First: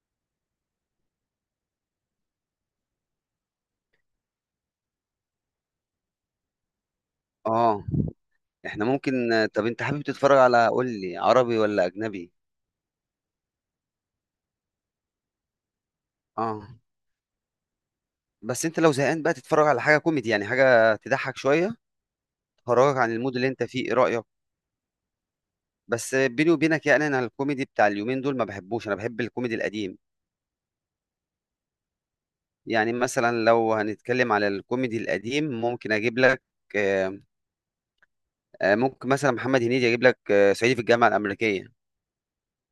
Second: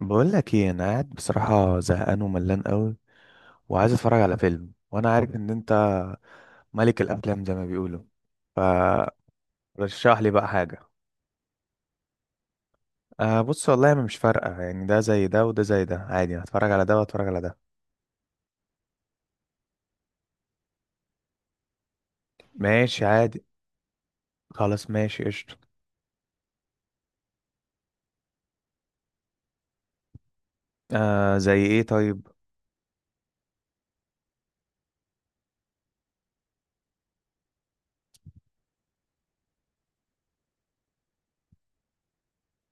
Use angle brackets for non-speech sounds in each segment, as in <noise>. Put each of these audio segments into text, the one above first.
بقول لك ايه، انا قاعد بصراحه زهقان وملان قوي وعايز اتفرج على فيلم، وانا عارف ان انت ملك الافلام زي ما اه. بيقولوا. احنا فرشح ممكن طب انت حابب لي تتفرج بقى على، حاجه. قول لي، عربي ولا اجنبي؟ أه، بص والله مش فارقه، يعني ده زي ده وده زي ده عادي. اه، هتفرج على ده واتفرج على ده. بس انت لو زهقان بقى تتفرج على حاجه كوميدي، يعني حاجه تضحك شويه تخرجك ماشي عن المود عادي. اللي انت فيه، ايه رايك؟ خلاص ماشي قشطه. بس بيني وبينك يعني انا الكوميدي بتاع اليومين دول ما بحبوش، انا بحب الكوميدي القديم. أه زي ايه طيب؟ يعني مثلا لو هنتكلم على الكوميدي القديم ممكن اجيب لك آه، ممكن مثلا محمد هنيدي، اجيب لك صعيدي في الجامعه الامريكيه،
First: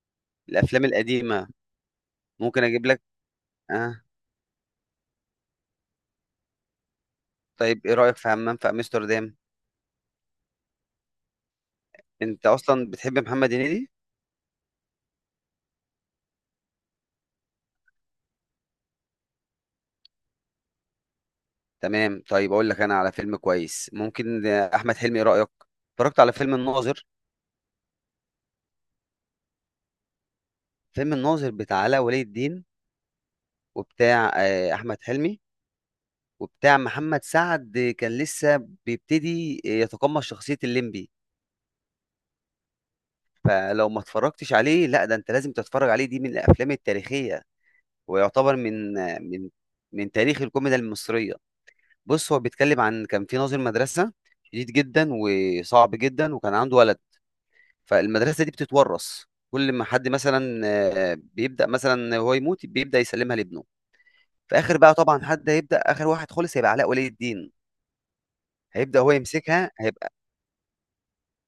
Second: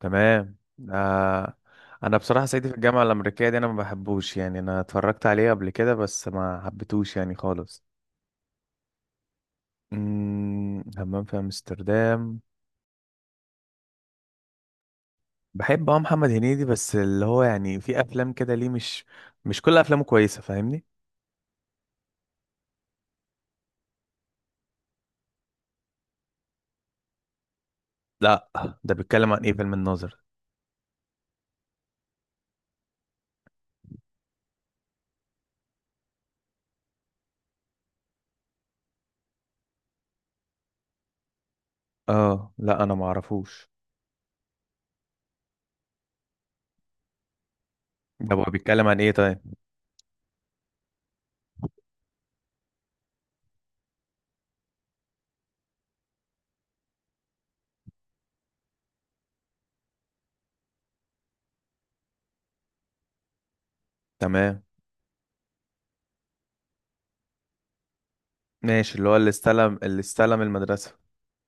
تمام. الافلام القديمه. أه، انا بصراحه ممكن صعيدي في اجيب لك الجامعه الامريكيه دي انا ما اه. بحبوش، يعني انا اتفرجت عليه قبل كده بس ما حبيتهوش يعني خالص. طيب ايه رايك في همام في امستردام؟ همام في امستردام. انت اصلا بتحب محمد هنيدي؟ بحب، محمد هنيدي، بس اللي هو يعني في افلام كده، ليه مش كل افلامه كويسه، فاهمني؟ تمام، طيب اقول لك انا على فيلم كويس ممكن، احمد حلمي، ايه رايك؟ اتفرجت على فيلم الناظر؟ لا، ده بيتكلم عن ايه فيلم الناظر؟ فيلم الناظر بتاع علاء ولي الدين، وبتاع احمد حلمي، وبتاع محمد سعد. كان لسه بيبتدي يتقمص شخصيه الليمبي. اه، لا انا ما اعرفوش. فلو ما اتفرجتش عليه لا، ده انت لازم تتفرج عليه، دي من الافلام التاريخيه ده هو ويعتبر بيتكلم من عن ايه طيب؟ من من تاريخ الكوميديا المصريه. بص، هو بيتكلم عن كان في ناظر مدرسه شديد جدا وصعب جدا وكان عنده ولد، فالمدرسه دي بتتورث. كل ما حد مثلا بيبدا مثلا هو يموت بيبدا يسلمها لابنه. في تمام. اخر بقى طبعا حد هيبدا، اخر واحد خالص هيبقى علاء ولي الدين، ماشي، هيبدا اللي هو هو اللي يمسكها، استلم اللي هيبقى استلم المدرسه.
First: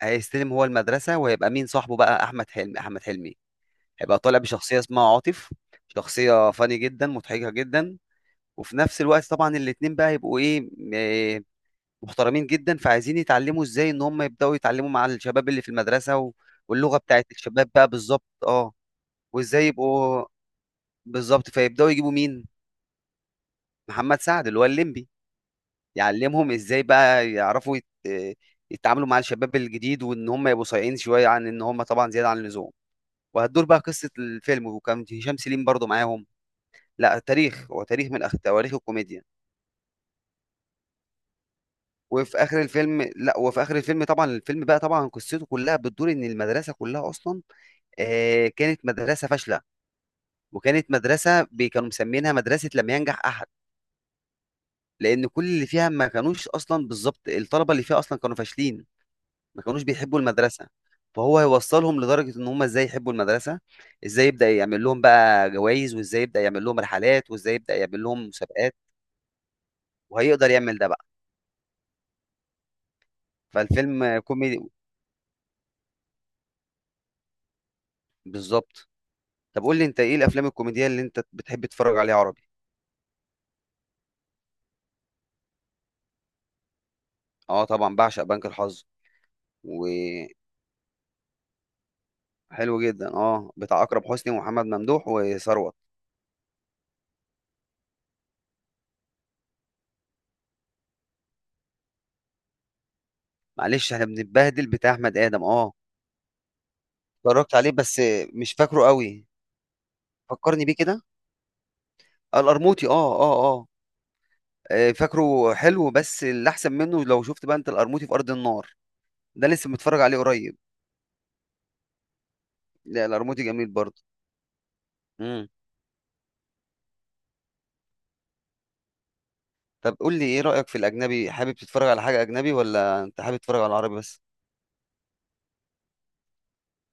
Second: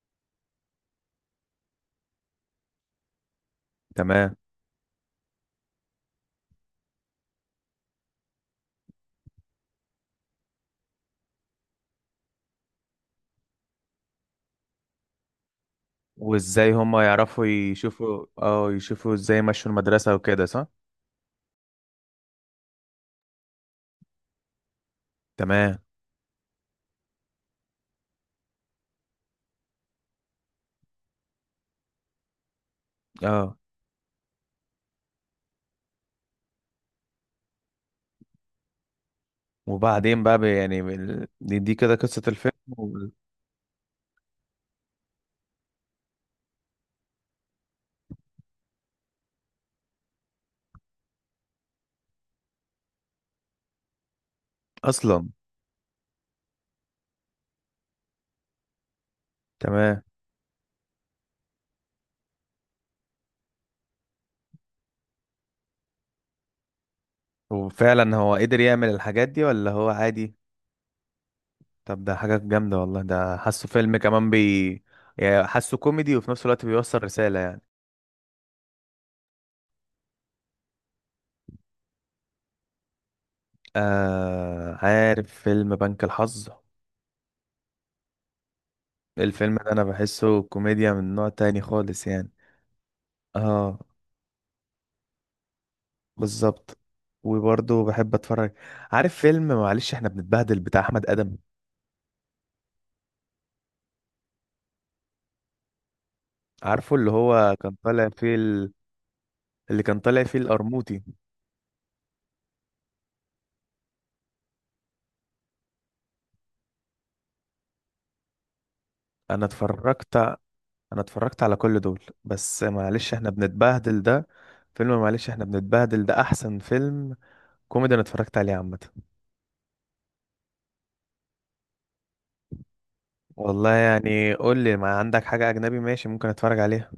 هيستلم هو المدرسه، وهيبقى مين صاحبه بقى؟ احمد حلمي. احمد حلمي هيبقى تمام، طالع بشخصيه اسمها عاطف، شخصيه فاني جدا مضحكه جدا. وفي نفس الوقت طبعا الاتنين بقى هيبقوا ايه، محترمين جدا، فعايزين يتعلموا ازاي ان هم يبداوا يتعلموا مع الشباب اللي في المدرسه وازاي واللغه هما بتاعت يعرفوا الشباب بقى بالظبط، يشوفوا اه اه، يشوفوا ازاي وازاي مشوا المدرسه يبقوا وكده، صح؟ بالظبط. فيبداوا يجيبوا مين؟ محمد سعد اللي هو الليمبي، تمام. يعلمهم ازاي بقى يعرفوا يتعاملوا مع الشباب الجديد، وان هم يبقوا صايعين شويه عن ان هم طبعا زياده عن اللزوم. اه. وهتدور بقى قصه الفيلم، وكان هشام سليم برضو معاهم. لا، تاريخ، هو تاريخ من تواريخ الكوميديا. وبعدين بقى يعني دي كده قصه وفي الفيلم اخر الفيلم، وال- لا، وفي اخر الفيلم طبعا الفيلم بقى طبعا قصته كلها بتدور ان المدرسه كلها اصلا، كانت مدرسه فاشله، وكانت مدرسه كانوا مسمينها مدرسه لم ينجح احد، لان اصلا. كل اللي فيها ما كانوش اصلا، بالظبط، الطلبه اللي فيها اصلا كانوا فاشلين، ما كانوش تمام. بيحبوا المدرسه. فهو هيوصلهم لدرجه ان هم ازاي يحبوا المدرسه، ازاي يبدا يعمل لهم بقى جوائز، وازاي يبدا يعمل لهم رحلات، وازاي يبدا يعمل وفعلا لهم هو قدر مسابقات، يعمل الحاجات دي ولا هو عادي؟ وهيقدر يعمل ده بقى. طب ده حاجة جامدة والله، ده حاسه فيلم فالفيلم كمان كوميدي. بي يعني حاسه كوميدي وفي نفس الوقت بيوصل رسالة يعني. بالظبط. طب قول لي انت ايه الافلام الكوميديه اللي انت بتحب تتفرج عليها عربي؟ آه، عارف فيلم بنك الحظ؟ اه طبعا بعشق بنك الحظ، الفيلم ده أنا وحلو بحسه كوميديا من نوع تاني خالص يعني. جدا، اه، اه بتاع اكرم حسني ومحمد ممدوح وثروت. بالظبط. وبرضه بحب اتفرج. عارف فيلم معلش احنا بنتبهدل بتاع احمد ادم؟ معلش احنا بنتبهدل بتاع احمد ادم، اه عارفه اللي هو اتفرجت كان عليه بس طالع فيه مش ال... فاكره قوي، اللي كان طالع فيه فكرني بيه القرموطي. كده. القرموطي، اه اه اه، فاكره، حلو، بس اللي احسن منه لو شفت بقى انت القرموطي في ارض النار، انا ده لسه متفرج اتفرجت عليه قريب. انا اتفرجت على كل دول، بس لا، معلش احنا القرموطي جميل بنتبهدل برضه. ده. فيلم معلش احنا امم. بنتبهدل ده احسن فيلم كوميدي انا اتفرجت عليه عامه. طب قول لي ايه رايك في الاجنبي، حابب تتفرج على حاجه اجنبي ولا انت حابب تتفرج والله على العربي بس؟ يعني، قول لي ما عندك حاجه اجنبي ماشي، ممكن اتفرج عليها.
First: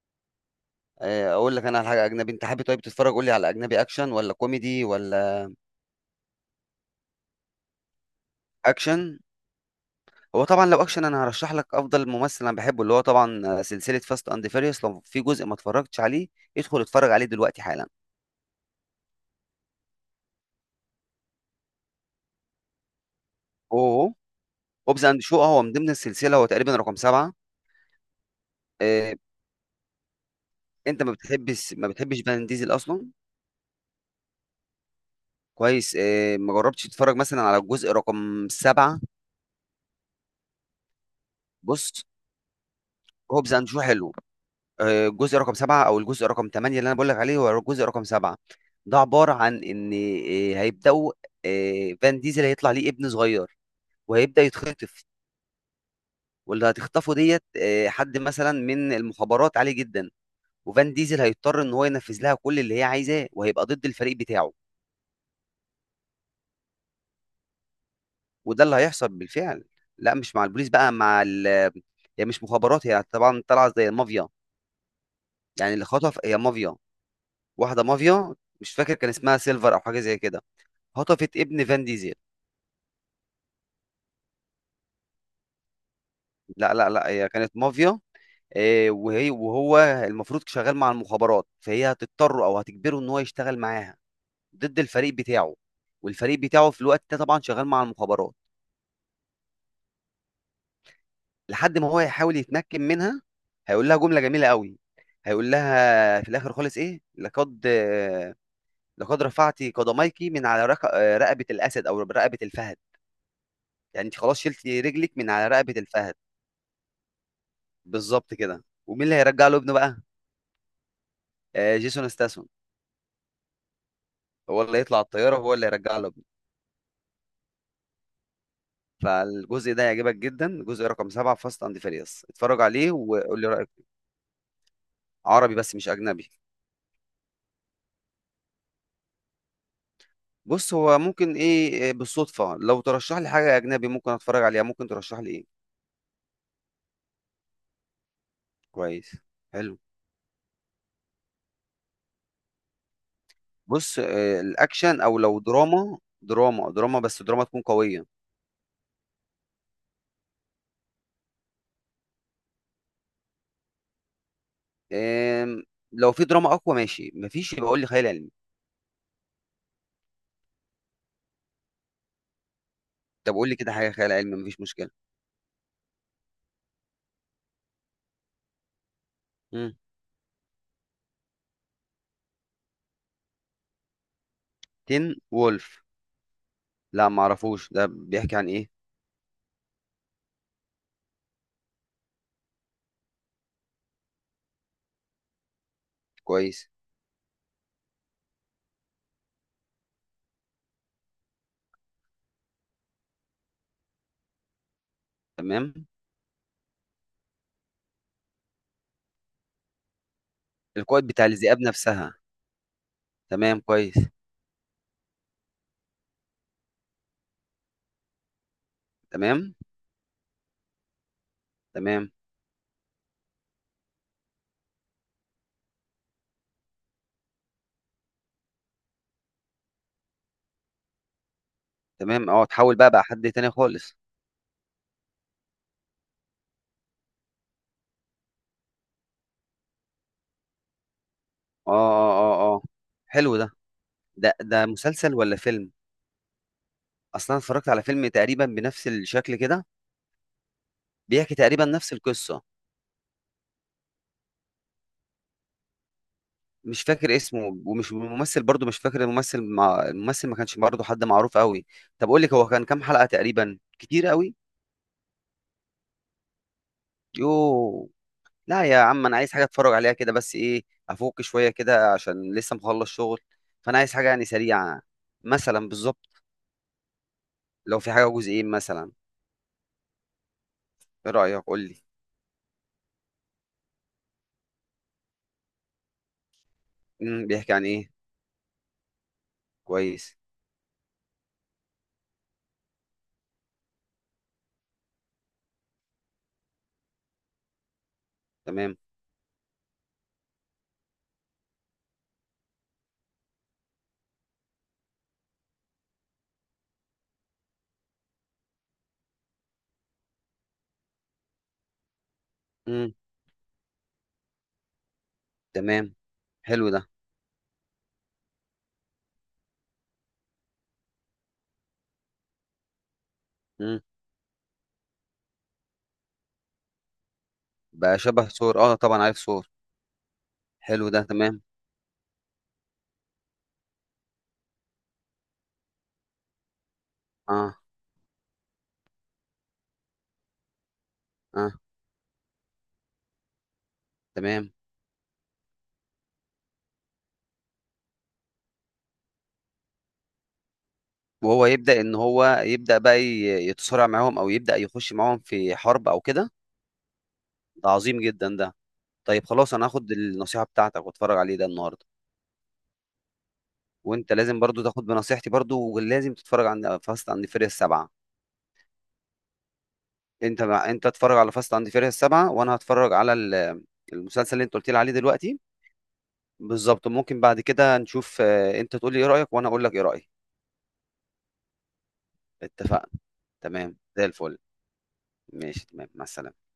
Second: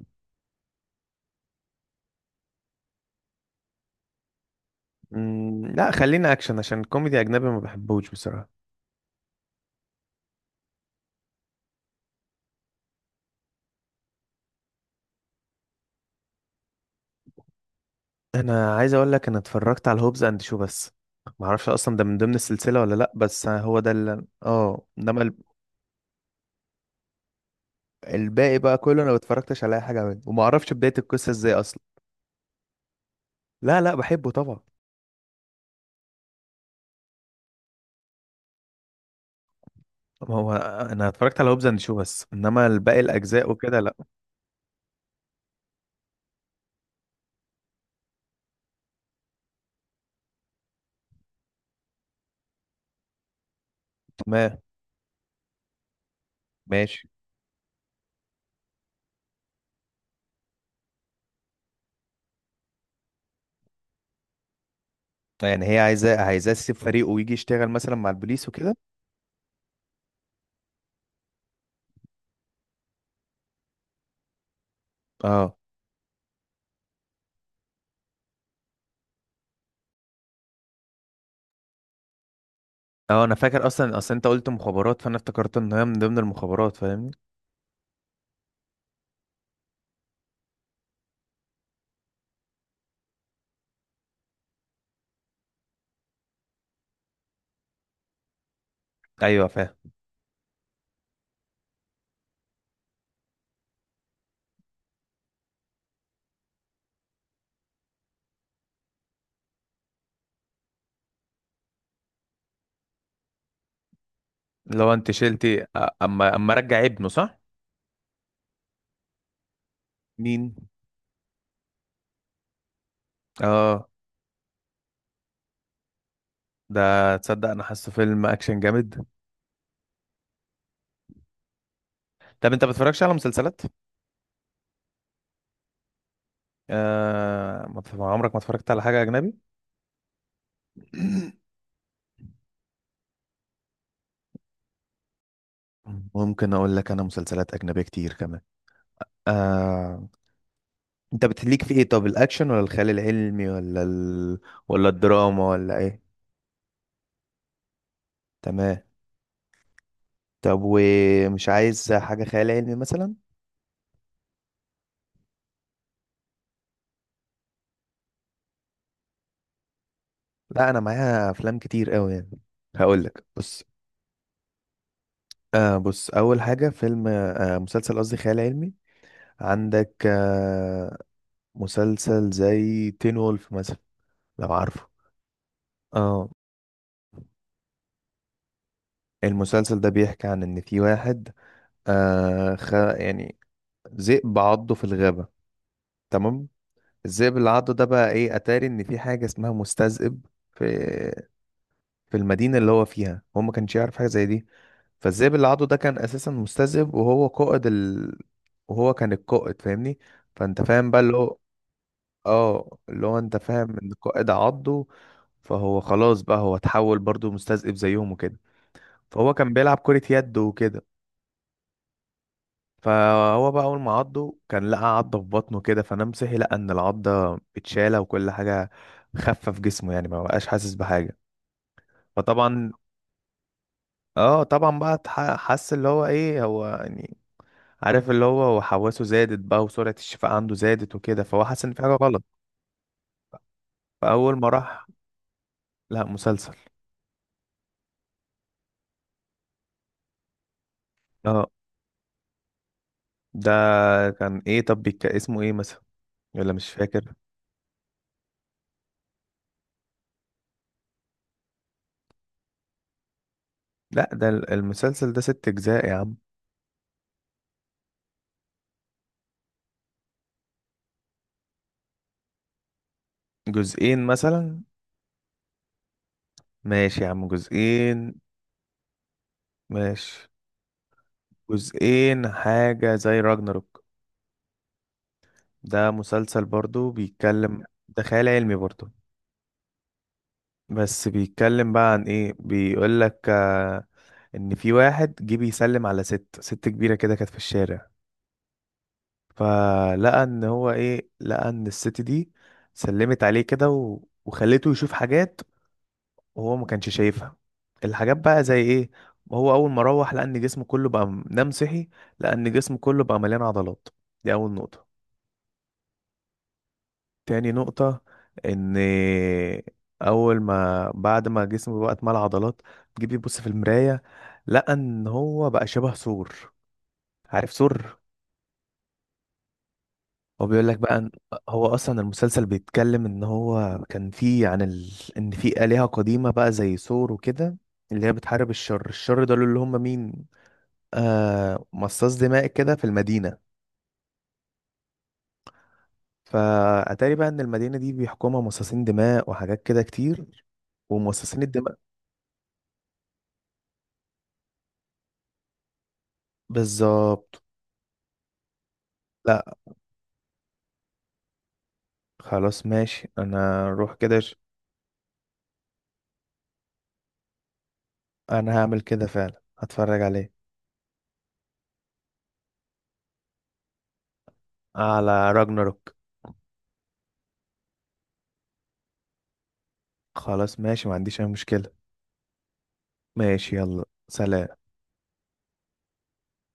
اقول لك انا على حاجه اجنبي، انت حابب طيب تتفرج، قول لي، على اجنبي اكشن ولا كوميدي ولا؟ لا خلينا اكشن، عشان الكوميدي اجنبي ما بحبوش بصراحه. اكشن. هو طبعا لو اكشن انا هرشح لك افضل ممثل انا بحبه، اللي هو طبعا سلسله فاست اند فيريوس. لو في جزء ما اتفرجتش عليه، ادخل اتفرج عليه دلوقتي حالا. انا عايز اقول لك، انا اتفرجت على هوبز اند شو بس. ما اعرفش اصلا ده من ضمن السلسله ولا لا، بس هو ده اوه، اللي هوبز اند انما شو هو من ضمن السلسله، هو تقريبا رقم سبعه. الباقي بقى كله انا آه، ما اتفرجتش على اي حاجه منه، وما اعرفش بدايه انت ما القصه ازاي بتحبش اصلا. فان ديزل اصلا؟ لا، لا بحبه طبعا. كويس. ما جربتش تتفرج مثلا على الجزء رقم سبعه؟ ما هو انا اتفرجت على هوبز اند بص، شو بس، انما الباقي الاجزاء هوبز اند وكده شو لا. حلو، الجزء رقم سبعه او الجزء رقم ثمانيه اللي انا بقول لك عليه هو الجزء رقم سبعه. ده عباره عن ان هيبداوا، فان ديزل هيطلع ليه ابن صغير وهيبدا تمام يتخطف. واللي ماشي. هتخطفه ديت حد مثلا من المخابرات عالي جدا، وفان ديزل هيضطر ان هو ينفذ لها كل اللي هي عايزاه، وهيبقى ضد الفريق بتاعه، يعني هي عايزاه، تسيب فريقه ويجي يشتغل مثلا مع البوليس وده اللي وكده. هيحصل بالفعل. لا مش مع البوليس بقى، مع ال، هي مش مخابرات، هي طبعا طالعه زي المافيا، اه. يعني اللي خطف هي مافيا، واحده مافيا، مش فاكر كان اسمها سيلفر او حاجه زي كده، خطفت ابن فان ديزل. اه، انا فاكر. اصلا اصلا انت قلت مخابرات، فانا افتكرت ان هي من ضمن لا المخابرات، لا لا، فاهمني؟ هي كانت مافيا. وهي، وهو المفروض شغال مع المخابرات، فهي هتضطره او هتجبره ان هو يشتغل معاها ضد الفريق بتاعه. والفريق بتاعه في الوقت ده طبعا شغال مع المخابرات، ايوه فاهم. لحد ما هو يحاول يتمكن منها. هيقول لها جملة جميلة قوي، هيقول لها في الآخر خالص إيه، لقد رفعت قدميك من على رقبة الأسد أو رقبة الفهد، يعني أنت خلاص شلتي لو انت رجلك من على شلتي، رقبة الفهد. اما رجع ابنه، صح؟ بالظبط كده. ومين اللي هيرجع له ابنه بقى؟ مين؟ جيسون ستاثام، اه. هو اللي هيطلع الطيارة وهو اللي هيرجع له ابنه. ده تصدق انا حاسه فيلم اكشن جامد. فالجزء ده هيعجبك جدا، جزء رقم سبعة فاست أند فيريوس، طب اتفرج انت ما عليه بتتفرجش على وقول لي مسلسلات؟ رأيك. عربي بس مش أجنبي. ما بت- عمرك ما اتفرجت على حاجه اجنبي؟ بص، هو ممكن <clears throat> ايه، إيه، بالصدفة، لو ترشح لي حاجة أجنبي ممكن أتفرج عليها. ممكن ترشح لي ايه؟ ممكن اقول لك انا مسلسلات اجنبيه كتير كمان. كويس. حلو. آه، انت بتليك في ايه؟ طب الاكشن ولا الخيال العلمي ولا بص، ولا الأكشن، أو لو الدراما ولا دراما، ايه؟ دراما دراما بس دراما تكون قوية. تمام. طب ومش عايز حاجة خيال علمي مثلا؟ آم، لو في دراما أقوى ماشي، مفيش يبقى قول لي خيال علمي. لا انا معايا افلام كتير قوي يعني. هقول لك، طب قول لي بص. كده حاجة خيال علمي، مفيش مشكلة. بص، اول حاجة، فيلم، مسلسل قصدي، خيال علمي. مم. عندك, مسلسل زي تين وولف مثلا، لو عارفه. تين وولف؟ اه. لا معرفوش، ده بيحكي عن ايه؟ المسلسل ده بيحكي عن ان في واحد، يعني ذئب عضه في الغابة. تمام. كويس. الذئب اللي عضه ده بقى ايه؟ اتاري ان في حاجه اسمها مستذئب. في في المدينه اللي هو فيها هو ما كانش يعرف حاجه زي دي. فالذئب اللي عضه تمام. ده كان اساسا مستذئب، وهو قائد. وهو كان القائد، فاهمني؟ فانت فاهم بقى القائد اللي بتاع هو، الذئاب نفسها. اه اللي هو، انت تمام، فاهم ان كويس. القائد عضه. فهو خلاص بقى، هو اتحول برضه مستذئب زيهم وكده. فهو تمام. كان بيلعب كرة يد وكده. تمام. فهو بقى اول ما عضه، كان لقى عضه في بطنه كده، فنام صحي لقى ان العضه اتشاله وكل حاجه. خفه في جسمه يعني، ما بقاش حاسس بحاجه. تمام، اه، فطبعا، تحول بقى، حد تاني خالص. اه طبعا بقى حس اللي هو ايه هو يعني. عارف، اللي هو وحواسه زادت بقى، وسرعه الشفاء عنده زادت وكده، فهو حس اه ان في حاجه غلط. اه. اه اه. حلو ده. ده فاول ما ده راح. مسلسل ولا فيلم؟ لا مسلسل. اصلا اتفرجت على فيلم تقريبا بنفس الشكل كده، بيحكي اه، تقريبا نفس القصه. ده كان ايه طب بيك، اسمه ايه مثلا، ولا مش مش فاكر؟ فاكر اسمه، ومش الممثل برضو، مش فاكر الممثل، مع الممثل ما كانش برضو حد معروف قوي. طب قول لك، هو كان كام حلقه تقريبا؟ كتير لا، قوي! المسلسل ده 6 اجزاء يا عم. يوه. لا يا عم انا عايز حاجه اتفرج عليها كده بس، ايه، افك شويه كده عشان لسه مخلص شغل. فانا عايز جزئين حاجه يعني مثلا. سريعه، مثلا بالظبط. ماشي يا عم، لو في حاجه جزئين. جزئين مثلا، ماشي. ايه رايك، قول لي. جزئين، حاجة زي راجناروك. ده مسلسل برضو، امم، بيحكي بيتكلم، عن ايه؟ ده خيال علمي برضو. كويس. بس بيتكلم بقى عن ايه؟ بيقول لك، ان في واحد جه بيسلم على ست كبيرة كده، كانت في الشارع. تمام. فلقى ان هو ايه، لقى ان الست دي سلمت عليه كده وخلته يشوف حاجات، وهو ما كانش شايفها. الحاجات بقى زي ايه؟ هو اول ما روح لقى ان جسمه كله بقى نام صحي لقى ان جسمه امم. كله بقى مليان عضلات. دي اول نقطة. تمام. حلو ده. تاني نقطة، ان اول ما بعد ما جسمه بقى اتملى عضلات، تجيب يبص في مم. المراية لقى ان هو بقى شبه ثور. عارف ثور؟ بقى شبه ثور، اه طبعا عارف ثور. هو بيقول لك حلو بقى، ده إن تمام. هو اصلا المسلسل بيتكلم ان هو كان فيه عن. ان في آلهة قديمة بقى زي ثور اه وكده، اللي هي بتحارب الشر. الشر دول اللي هم مين؟ اه. مصاص دماء كده في المدينة. تمام. فأتاري بقى ان المدينة دي بيحكمها مصاصين دماء وحاجات كده كتير، ومصاصين وهو الدماء. يبدأ ان هو يبدأ بقى يتصارع معاهم، او يبدأ يخش معاهم في حرب او كده. بالظبط. ده عظيم جدا ده. طيب لا، خلاص انا هاخد النصيحة بتاعتك واتفرج عليه ده النهارده. خلاص ماشي انا روح وانت كده. لازم برضو تاخد بنصيحتي برضو، ولازم تتفرج على فاست عند فيري السبعة. انا هعمل كده فعلا، هتفرج عليه، انت اتفرج على فاست عند فيري السبعة، وانا هتفرج على المسلسل اللي انت قلت لي عليه على دلوقتي. راجناروك. بالظبط. ممكن بعد كده نشوف، انت تقول لي ايه رأيك وانا اقول لك ايه رأيي. خلاص ماشي، ما عنديش اي مشكلة. اتفقنا. ماشي، تمام يلا زي الفل. سلام. ماشي، تمام، مع السلامة.